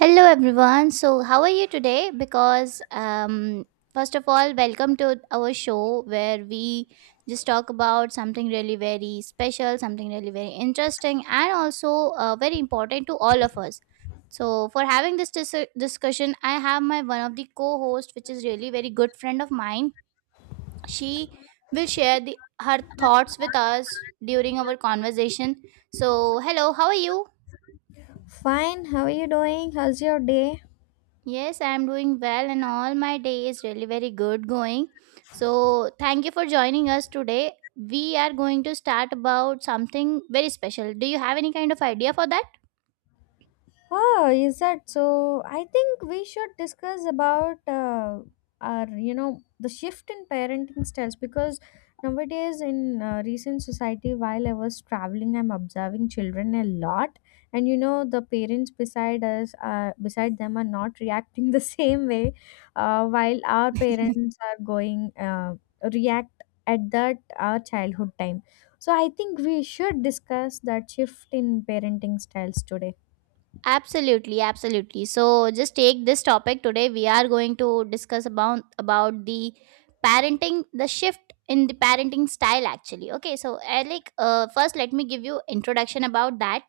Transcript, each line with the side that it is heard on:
right: Hello everyone. So, how are you today? Because um First of all, welcome to our show where we just talk about something really very special, something really very interesting and also very important to all of us. So, for having this discussion, I have my one of the co-host which is really very good friend of mine. She will share the her thoughts with us during our conversation. So, hello, how are you?
left: Fine, how are you doing? How's your day?
right: Yes, I'm doing well, and all my day is really very good going. So, thank you for joining us today. We are going to start about something very special. Do you have any kind of idea for that?
left: Oh, is that so? I think we should discuss about our, the shift in parenting styles because nowadays in recent society, while I was traveling, I'm observing children a lot, and the parents beside us, beside them, are not reacting the same way, while our parents are going react at that our childhood time. So I think we should discuss that shift in parenting styles today.
right: Absolutely, absolutely. So, just take this topic today. We are going to discuss about the parenting, the shift in the parenting style actually. Okay, so I like first let me give you introduction about that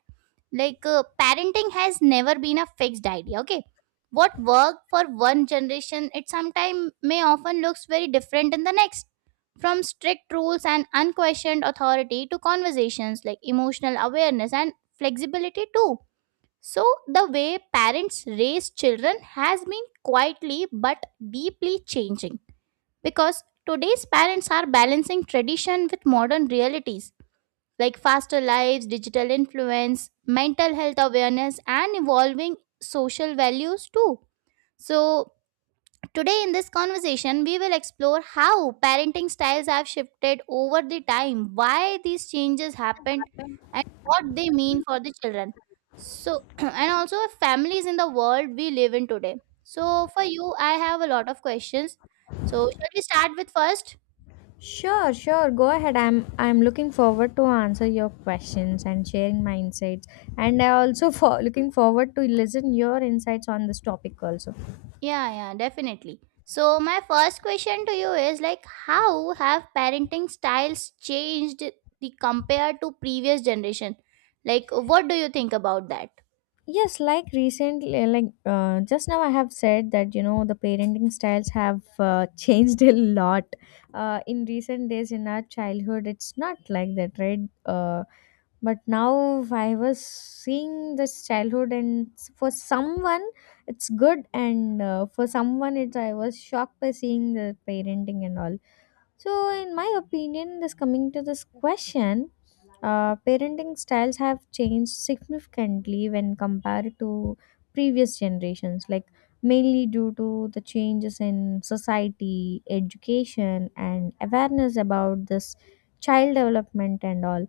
right: like parenting has never been a fixed idea, okay? What worked for one generation it sometimes may often looks very different in the next, from strict rules and unquestioned authority to conversations like emotional awareness and flexibility too. So the way parents raise children has been quietly but deeply changing, because today's parents are balancing tradition with modern realities like faster lives, digital influence, mental health awareness, and evolving social values too. So, today in this conversation, we will explore how parenting styles have shifted over the time, why these changes happened, and what they mean for the children. So, and also families in the world we live in today. So, for you, I have a lot of questions. So, shall we start with first?
left: Sure, sure. Go ahead. I'm looking forward to answer your questions and sharing my insights. And I also for looking forward to listen your insights on this topic also.
right: Yeah, yeah, definitely. So my first question to you is like how have parenting styles changed the compared to previous generation? Like what do you think about that?
left: Yes, like recently, like just now, I have said that the parenting styles have changed a lot. In recent days, in our childhood, it's not like that, right? Uh, but now I was seeing this childhood and for someone it's good, and for someone it I was shocked by seeing the parenting and all. So in my opinion, this coming to this question, parenting styles have changed significantly when compared to previous generations, like mainly due to the changes in society, education, and awareness about this child development and all.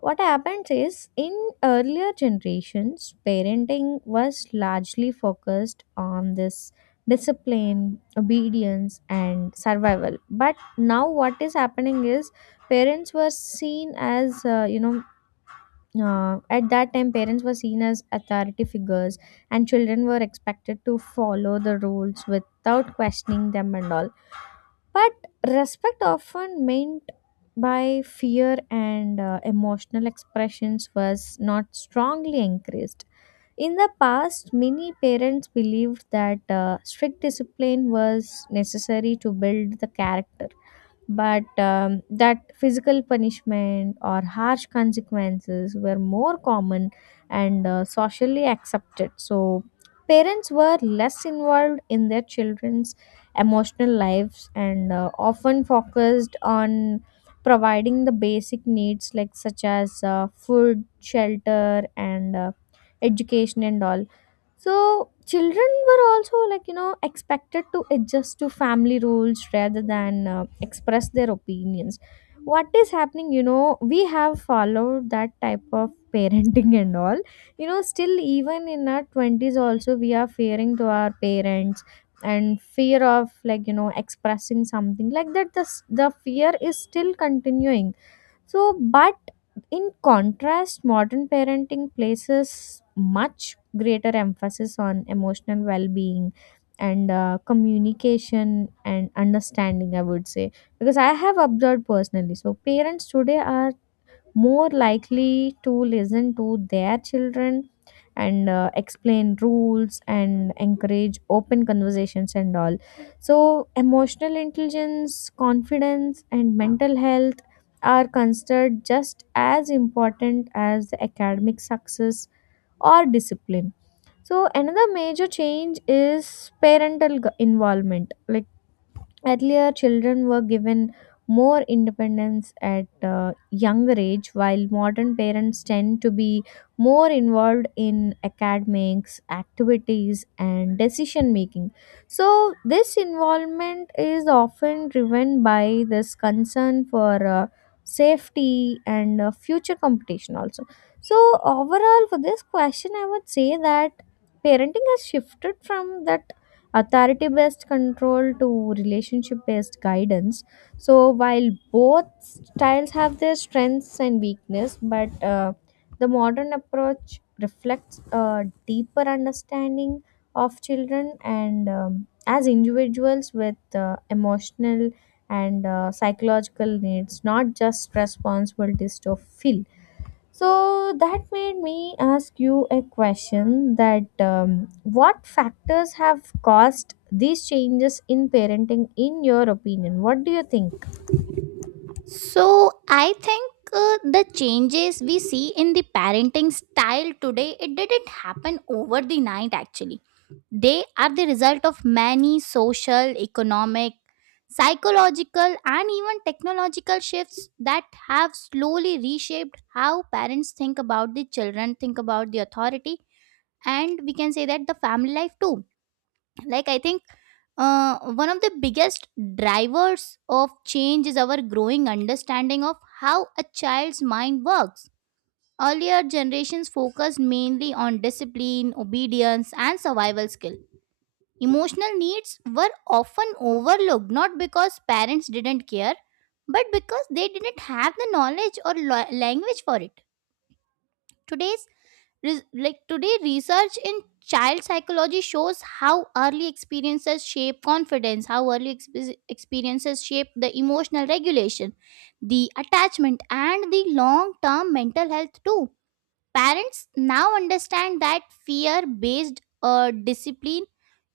left: What happens is, in earlier generations parenting was largely focused on this discipline, obedience, and survival, but now what is happening is parents were seen as at that time parents were seen as authority figures, and children were expected to follow the rules without questioning them and all. But respect often meant by fear, and emotional expressions was not strongly encouraged. In the past, many parents believed that strict discipline was necessary to build the character, but that physical punishment or harsh consequences were more common and socially accepted. So parents were less involved in their children's emotional lives and often focused on providing the basic needs, like such as food, shelter, and education and all. So children were also, like expected to adjust to family rules rather than express their opinions. What is happening? You know, we have followed that type of parenting and all. You know, still even in our twenties also we are fearing to our parents, and fear of, like, expressing something like that. The fear is still continuing. So, but in contrast, modern parenting places much greater emphasis on emotional well being and communication and understanding, I would say, because I have observed personally. So parents today are more likely to listen to their children and explain rules and encourage open conversations and all. So emotional intelligence, confidence, and mental health are considered just as important as the academic success or discipline. So another major change is parental involvement. Like, earlier children were given more independence at a younger age, while modern parents tend to be more involved in academics, activities, and decision making. So this involvement is often driven by this concern for safety and future competition, also. So, overall, for this question, I would say that parenting has shifted from that authority based control to relationship based guidance. So while both styles have their strengths and weakness, but the modern approach reflects a deeper understanding of children and, as individuals with emotional and psychological needs, not just responsibilities to fill. So that made me ask you a question that, what factors have caused these changes in parenting in your opinion? What do you think?
right: So I think the changes we see in the parenting style today it didn't happen over the night actually. They are the result of many social, economic, psychological, and even technological shifts that have slowly reshaped how parents think about the children, think about the authority, and we can say that the family life too. Like, I think one of the biggest drivers of change is our growing understanding of how a child's mind works. Earlier generations focused mainly on discipline, obedience, and survival skill. Emotional needs were often overlooked, not because parents didn't care, but because they didn't have the knowledge or language for it. Today's Today research in child psychology shows how early experiences shape confidence, how early experiences shape the emotional regulation, the attachment and the long-term mental health too. Parents now understand that fear based discipline,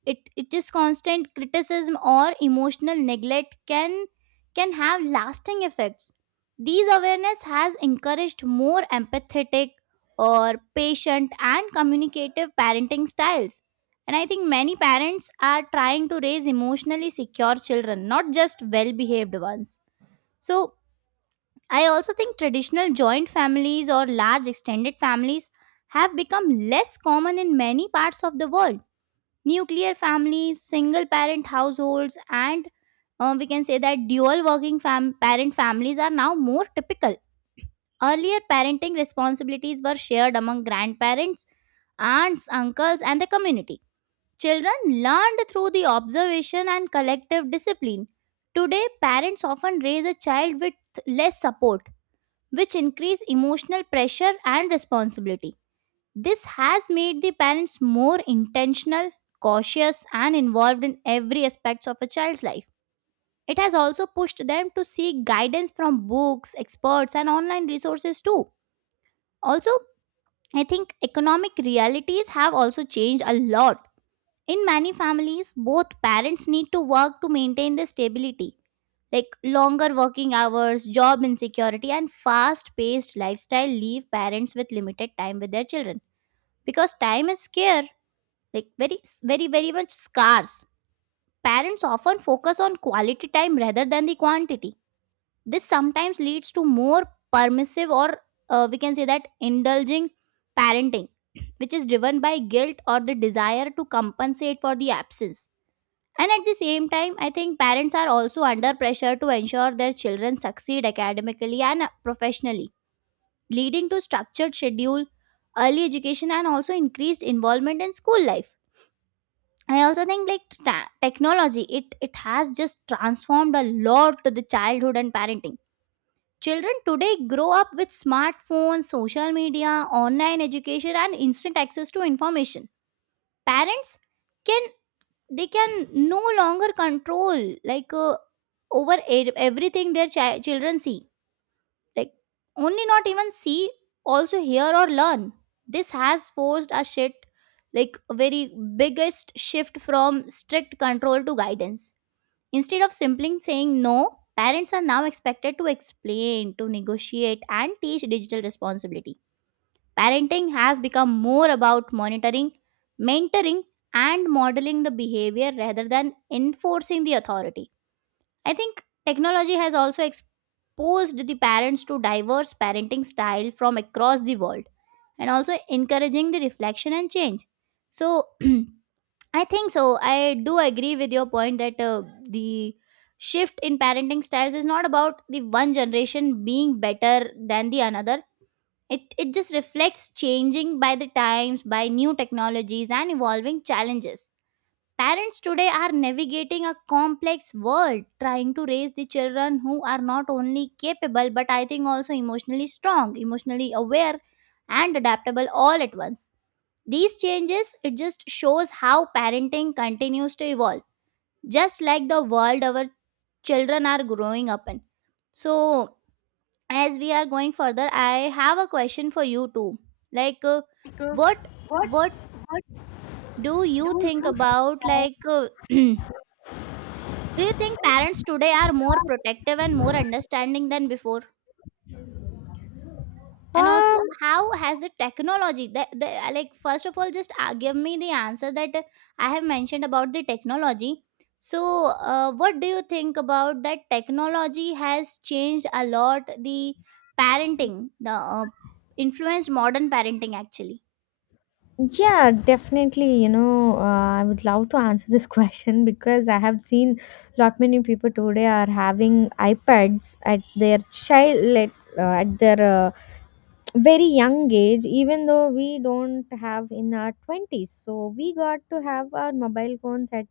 right: it is constant criticism or emotional neglect can have lasting effects. These awareness has encouraged more empathetic or patient and communicative parenting styles. And I think many parents are trying to raise emotionally secure children, not just well behaved ones. So, I also think traditional joint families or large extended families have become less common in many parts of the world. Nuclear families, single parent households, and we can say that dual working parent families are now more typical. Earlier, parenting responsibilities were shared among grandparents, aunts, uncles, and the community. Children learned through the observation and collective discipline. Today, parents often raise a child with less support, which increase emotional pressure and responsibility. This has made the parents more intentional, cautious, and involved in every aspect of a child's life. It has also pushed them to seek guidance from books, experts, and online resources too. Also, I think economic realities have also changed a lot. In many families, both parents need to work to maintain their stability, like longer working hours, job insecurity, and fast paced lifestyle leave parents with limited time with their children, because time is scarce, like very, very, very much scarce. Parents often focus on quality time rather than the quantity. This sometimes leads to more permissive or we can say that indulging parenting, which is driven by guilt or the desire to compensate for the absence. And at the same time, I think parents are also under pressure to ensure their children succeed academically and professionally, leading to structured schedule, early education, and also increased involvement in school life. I also think like technology, it has just transformed a lot to the childhood and parenting. Children today grow up with smartphones, social media, online education, and instant access to information. Parents can, they can no longer control like over everything their children see, like only not even see, also hear or learn. This has forced a shit, like a very biggest shift from strict control to guidance. Instead of simply saying no, parents are now expected to explain, to negotiate and teach digital responsibility. Parenting has become more about monitoring, mentoring, and modeling the behavior rather than enforcing the authority. I think technology has also exposed the parents to diverse parenting style from across the world and also encouraging the reflection and change. So, I think so. I do agree with your point that the shift in parenting styles is not about the one generation being better than the another. It just reflects changing by the times, by new technologies, and evolving challenges. Parents today are navigating a complex world, trying to raise the children who are not only capable, but I think also emotionally strong, emotionally aware, and adaptable all at once. These changes, it just shows how parenting continues to evolve, just like the world our children are growing up in. So, as we are going further, I have a question for you too, like what what do you think about, like do you think parents today are more protective and more understanding than before, and
left: Um
right: also how has the technology. Like first of all just give me the answer that I have mentioned about the technology. So what do you think about that, technology has changed a lot the parenting, the uh, influenced modern parenting actually?
left: yeah, definitely, you know, I would love to answer this question because I have seen lot many people today are having iPads at their child at their very young age, even though we don't have in our 20s, so we got to have our mobile phones at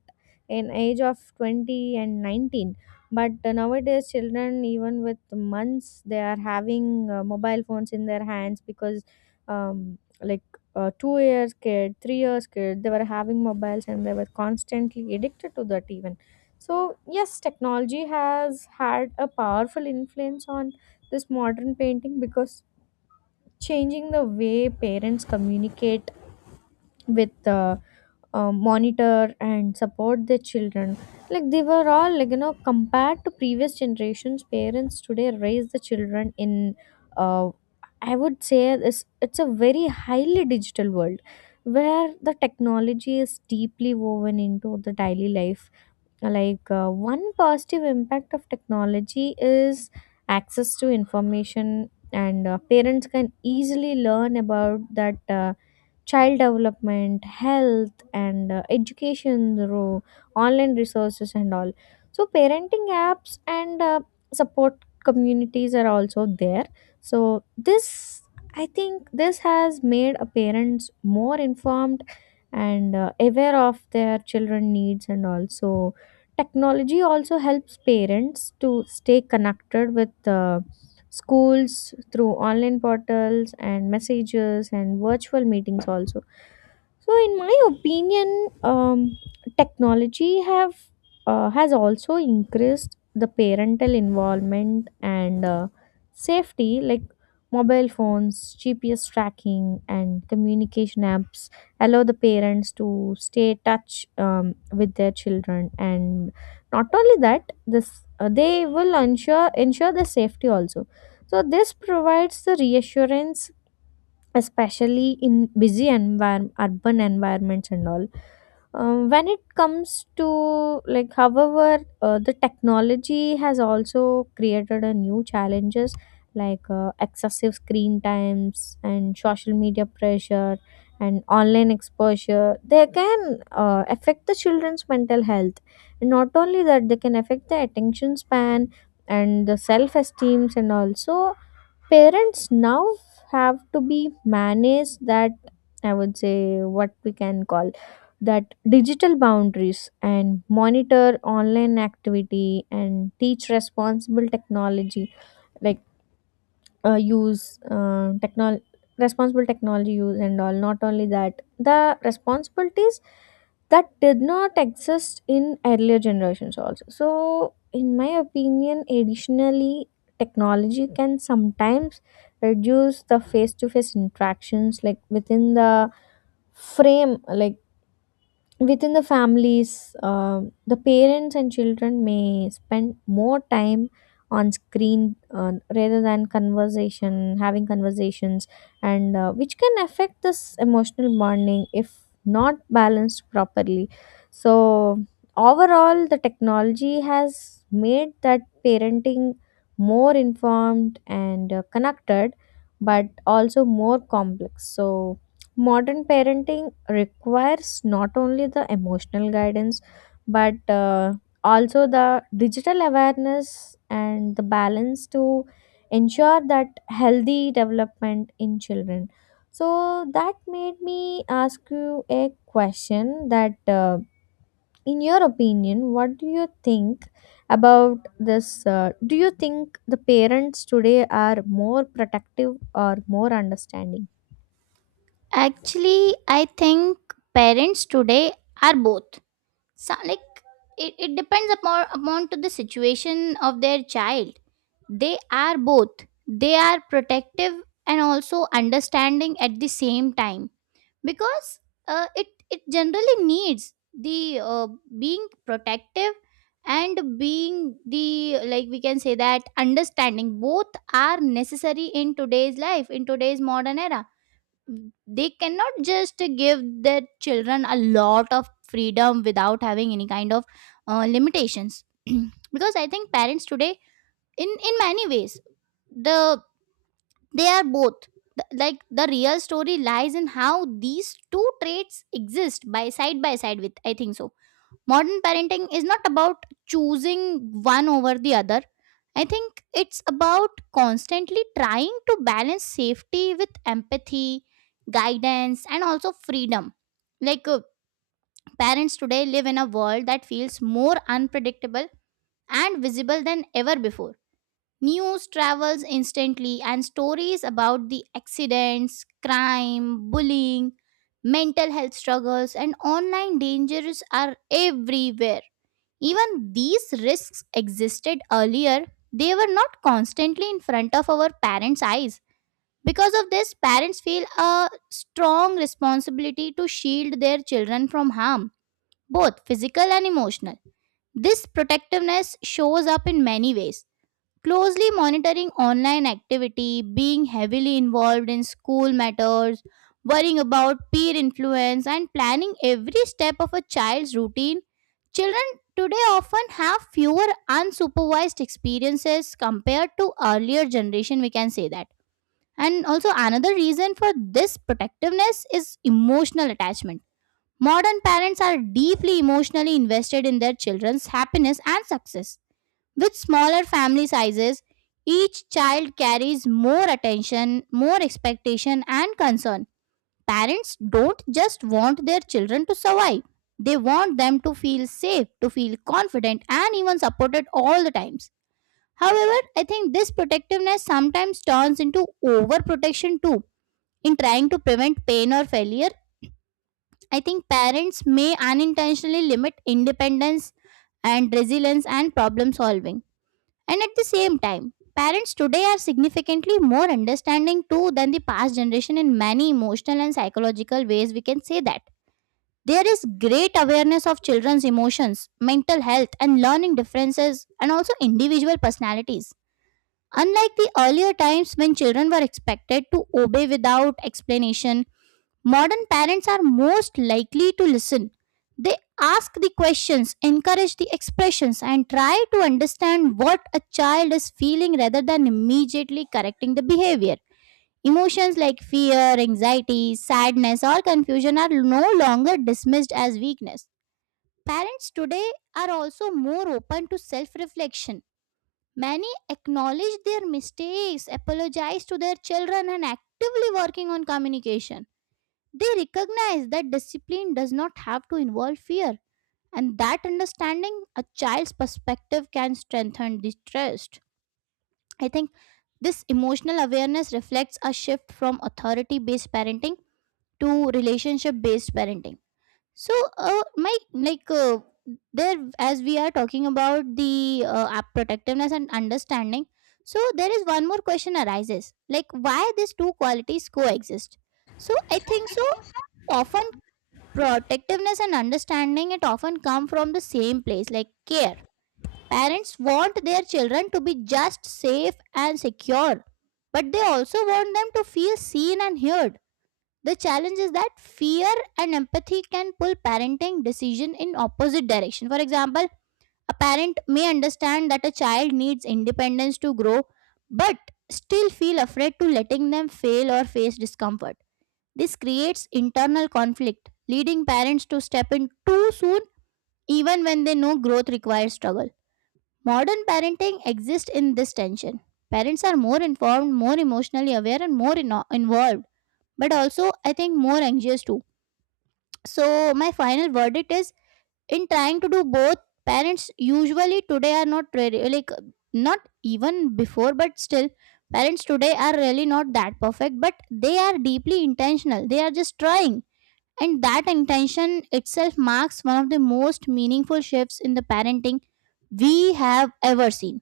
left: an age of 20 and 19. But nowadays children even with months they are having mobile phones in their hands, because like, 2 years kid, 3 years kid, they were having mobiles and they were constantly addicted to that even. So yes, technology has had a powerful influence on this modern painting, because changing the way parents communicate with monitor and support their children. Like, they were all, like, compared to previous generations, parents today raise the children in, uh, I would say, this it's a very highly digital world, where the technology is deeply woven into the daily life. Like, one positive impact of technology is access to information, and parents can easily learn about that child development, health, and education, the online resources, and all. So parenting apps and support communities are also there. So, this I think this has made a parents more informed and aware of their children needs. And also technology also helps parents to stay connected with schools through online portals and messages and virtual meetings also. So in my opinion, technology have has also increased the parental involvement and safety, like mobile phones, GPS tracking, and communication apps allow the parents to stay touch with their children. And not only that, this they will ensure the safety also. So this provides the reassurance, especially in busy environment, urban environments and all. When it comes to, like, however, the technology has also created a new challenges, like excessive screen times and social media pressure and online exposure. They can affect the children's mental health. And not only that, they can affect the attention span and the self esteems. And also parents now have to be managed that, I would say, what we can call that digital boundaries, and monitor online activity, and teach responsible technology, like use technol responsible technology use and all. Not only that, the responsibilities that did not exist in earlier generations also. So in my opinion, additionally, technology can sometimes reduce the face to face interactions, like within the frame like within the families, the parents and children may spend more time on screen rather than conversation, having conversations, and which can affect this emotional bonding if not balanced properly. So, overall, the technology has made that parenting more informed and connected, but also more complex. So modern parenting requires not only the emotional guidance but also the digital awareness and the balance to ensure that healthy development in children. So that made me ask you a question that, in your opinion, what do you think about this, do you think the parents today are more protective or more understanding?
right: Actually I think parents today are both. So, like it depends upon to the situation of their child. They are both. They are protective and also understanding at the same time, because it generally needs the being protective and being the, like we can say that, understanding. Both are necessary in today's life, in today's modern era. They cannot just give their children a lot of freedom without having any kind of limitations, because I think parents today, in many ways, the they are both. Like the real story lies in how these two traits exist by side with, I think so, modern parenting is not about choosing one over the other. I think it's about constantly trying to balance safety with empathy, guidance and also freedom. Like parents today live in a world that feels more unpredictable and visible than ever before. News travels instantly, and stories about the accidents, crime, bullying, mental health struggles, and online dangers are everywhere. Even these risks existed earlier, they were not constantly in front of our parents' eyes. Because of this, parents feel a strong responsibility to shield their children from harm, both physical and emotional. This protectiveness shows up in many ways: closely monitoring online activity, being heavily involved in school matters, worrying about peer influence, and planning every step of a child's routine. Children today often have fewer unsupervised experiences compared to earlier generation, we can say that. And also another reason for this protectiveness is emotional attachment. Modern parents are deeply emotionally invested in their children's happiness and success. With smaller family sizes, each child carries more attention, more expectation, and concern. Parents don't just want their children to survive, they want them to feel safe, to feel confident, and even supported all the times. However, I think this protectiveness sometimes turns into overprotection too. In trying to prevent pain or failure, I think parents may unintentionally limit independence and resilience and problem solving. And at the same time, parents today are significantly more understanding too than the past generation in many emotional and psychological ways. We can say that. There is great awareness of children's emotions, mental health, and learning differences, and also individual personalities. Unlike the earlier times when children were expected to obey without explanation, modern parents are most likely to listen. They ask the questions, encourage the expressions, and try to understand what a child is feeling rather than immediately correcting the behavior. Emotions like fear, anxiety, sadness, or confusion are no longer dismissed as weakness. Parents today are also more open to self reflection. Many acknowledge their mistakes, apologize to their children, and actively working on communication. They recognize that discipline does not have to involve fear, and that understanding a child's perspective can strengthen the trust. I think this emotional awareness reflects a shift from authority based parenting to relationship based parenting. So, my like there as we are talking about the protectiveness and understanding. So there is one more question arises, like why these two qualities coexist. So I think so often protectiveness and understanding it often come from the same place, like care. Parents want their children to be just safe and secure, but they also want them to feel seen and heard. The challenge is that fear and empathy can pull parenting decision in opposite direction. For example, a parent may understand that a child needs independence to grow, but still feel afraid to letting them fail or face discomfort. This creates internal conflict, leading parents to step in too soon even when they know growth requires struggle. Modern parenting exists in this tension. Parents are more informed, more emotionally aware, and more involved, but also, I think, more anxious too. So, my final verdict is, in trying to do both, parents usually today are not really like, not even before, but still, parents today are really not that perfect, but they are deeply intentional. They are just trying, and that intention itself marks one of the most meaningful shifts in the parenting we have ever seen.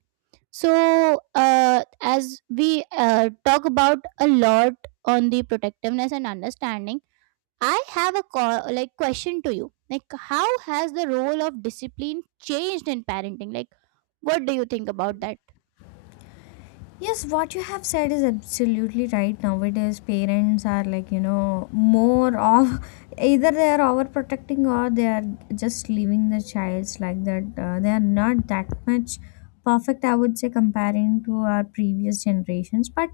right: As we talk about a lot on the protectiveness and understanding, I have a like question to you. Like, how has the role of discipline changed in parenting? Like, what do you think about that?
left: Yes, what you have said is absolutely right. Nowadays, parents are, like, you know, more of, either they are overprotecting, or they are just leaving the childs like that. They are not that much perfect, I would say, comparing to our previous generations. But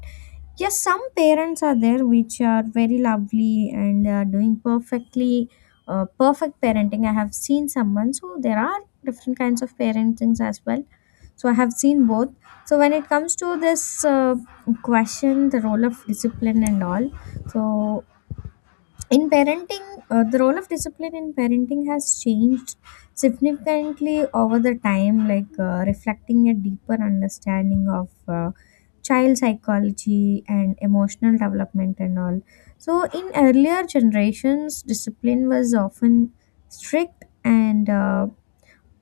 left: yes, some parents are there which are very lovely and they are doing perfectly. Perfect parenting. I have seen someone. So there are different kinds of parentings as well, so I have seen both. So when it comes to this question, the role of discipline and all. So, in parenting, the role of discipline in parenting has changed significantly over the time, like reflecting a deeper understanding of child psychology and emotional development and all. So in earlier generations, discipline was often strict and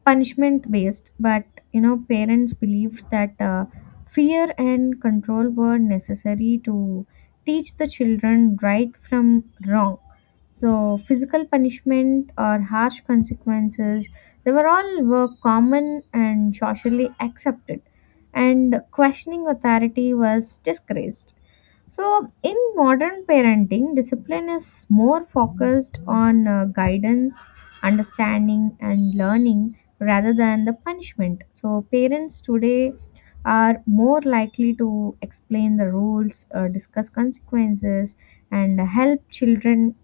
left: punishment based, but you know parents believed that fear and control were necessary to teach the children right from wrong. So physical punishment or harsh consequences, they were all were common and socially accepted, and questioning authority was disgraced. So, in modern parenting, discipline is more focused on guidance, understanding, and learning rather than the punishment. So, parents today are more likely to explain the rules, discuss consequences, and help children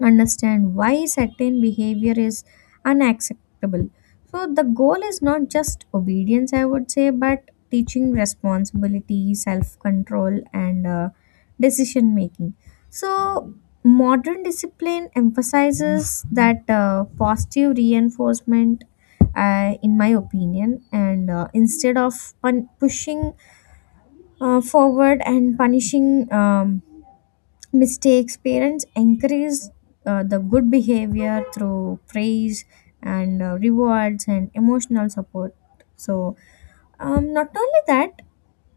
left: understand why certain behavior is unacceptable. So the goal is not just obedience, I would say, but teaching responsibility, self control, and decision making. So, modern discipline emphasizes that positive reinforcement. In my opinion, and instead of pushing forward and punishing mistakes, parents encourage the good behavior through praise and rewards and emotional support. So, not only that,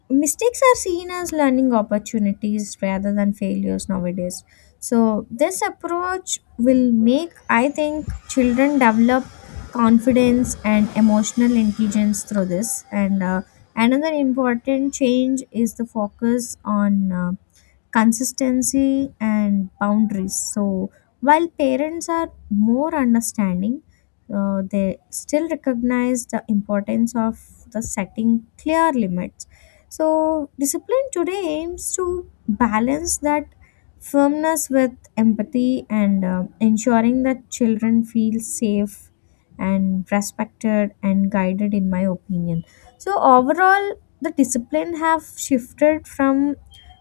left: mistakes are seen as learning opportunities rather than failures nowadays. So this approach will make, I think, children develop confidence and emotional intelligence through this. And another important change is the focus on consistency and boundaries. So while parents are more understanding, they still recognize the importance of the setting clear limits. So discipline today aims to balance that firmness with empathy, and ensuring that children feel safe and respected and guided, in my opinion. So overall the discipline have shifted from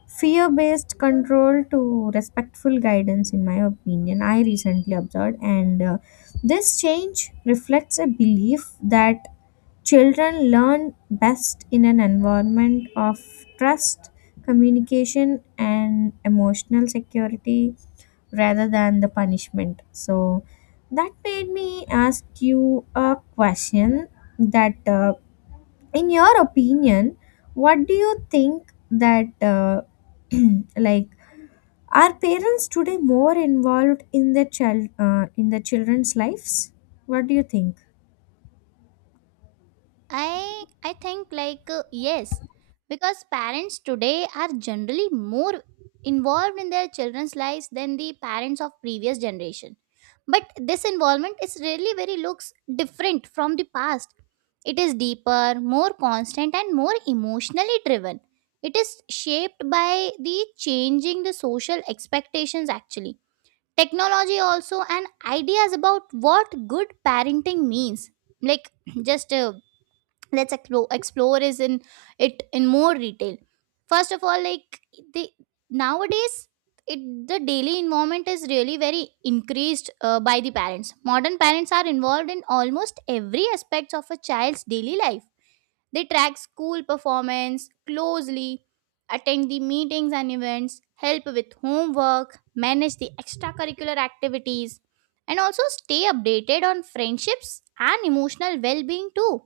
left: fear based control to respectful guidance, in my opinion, I recently observed. And this change reflects a belief that children learn best in an environment of trust, communication, and emotional security rather than the punishment. So that made me ask you a question that, in your opinion, what do you think that, like, are parents today more involved in their child in their children's lives? What do you think?
right: I think yes, because parents today are generally more involved in their children's lives than the parents of previous generation, but this involvement is really very looks different from the past. It is deeper, more constant and more emotionally driven. It is shaped by the changing the social expectations, actually technology also, and ideas about what good parenting means. Like just let's explore is in it in more detail. First of all, like the nowadays it the daily involvement is really very increased by the parents. Modern parents are involved in almost every aspects of a child's daily life. They track school performance closely, attend the meetings and events, help with homework, manage the extracurricular activities, and also stay updated on friendships and emotional well-being too.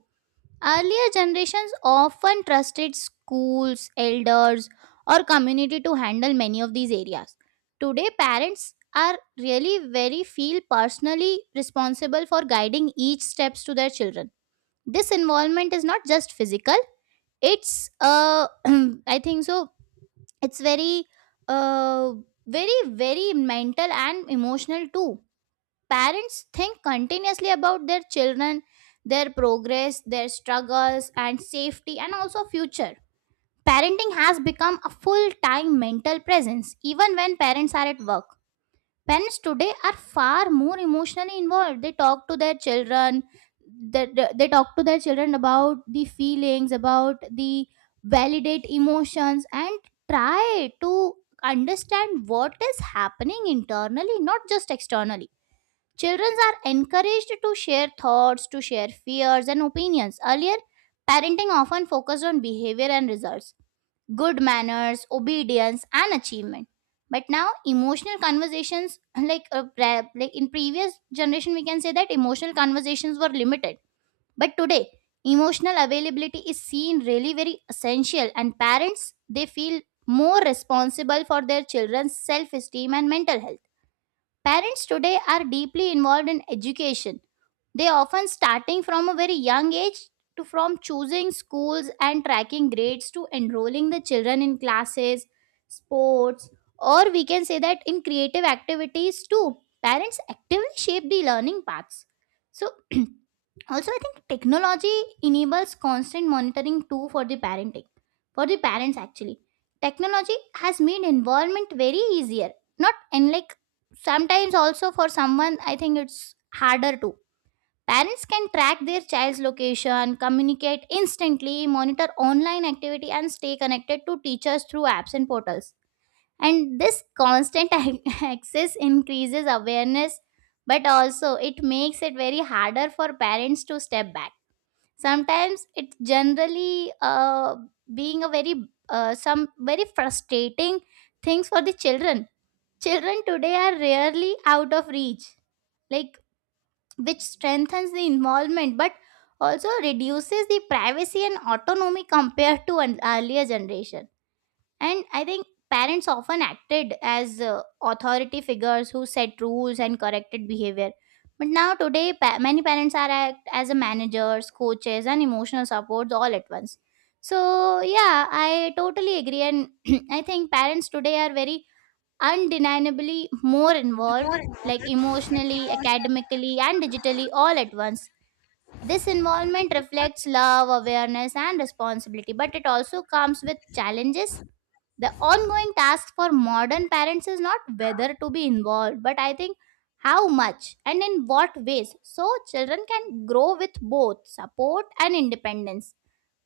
right: Earlier generations often trusted schools, elders, or community to handle many of these areas. Today, parents are really very feel personally responsible for guiding each steps to their children. This involvement is not just physical; it's I think so. It's very, uh, very mental and emotional too. Parents think continuously about their children, their progress, their struggles, and safety, and also future. Parenting has become a full time mental presence, even when parents are at work. Parents today are far more emotionally involved. They talk to their children, they talk to their children about the feelings, about the validate emotions, and try to understand what is happening internally, not just externally. Children are encouraged to share thoughts, to share fears and opinions. Earlier, parenting often focused on behavior and results, good manners, obedience, and achievement. But now, emotional conversations, like, like in previous generation, we can say that emotional conversations were limited. But today, emotional availability is seen really very essential, and parents they feel more responsible for their children's self-esteem and mental health. Parents today are deeply involved in education, they often starting from a very young age to from choosing schools and tracking grades to enrolling the children in classes, sports, or we can say that in creative activities too. Parents actively shape the learning paths. So also I think technology enables constant monitoring too for the parenting, for the parents actually. Technology has made involvement very easier, not unlike sometimes also for someone I think it's harder too. Parents can track their child's location, communicate instantly, monitor online activity, and stay connected to teachers through apps and portals. And this constant access increases awareness, but also it makes it very harder for parents to step back. Sometimes it's generally being a very some very frustrating things for the children. Children today are rarely out of reach, like, which strengthens the involvement, but also reduces the privacy and autonomy compared to an earlier generation. And I think parents often acted as authority figures who set rules and corrected behavior, but now today many parents are act as a managers, coaches and emotional supports all at once. So yeah, I totally agree, and I think parents today are very undeniably more involved, like emotionally, academically, and digitally all at once. This involvement reflects love, awareness, and responsibility, but it also comes with challenges. The ongoing task for modern parents is not whether to be involved, but I think how much and in what ways so children can grow with both support and independence.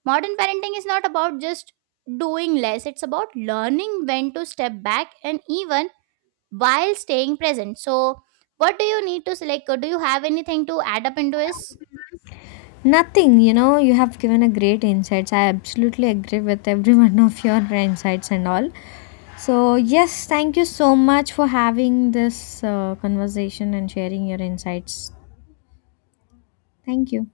right: Modern parenting is not about just doing less, it's about learning when to step back and even while staying present. So what do you need to select? Like do you have anything to add up into this?
left: Nothing, you know, you have given a great insights. I absolutely agree with every one of your insights and all. So, yes, thank you so much for having this conversation and sharing your insights. Thank you.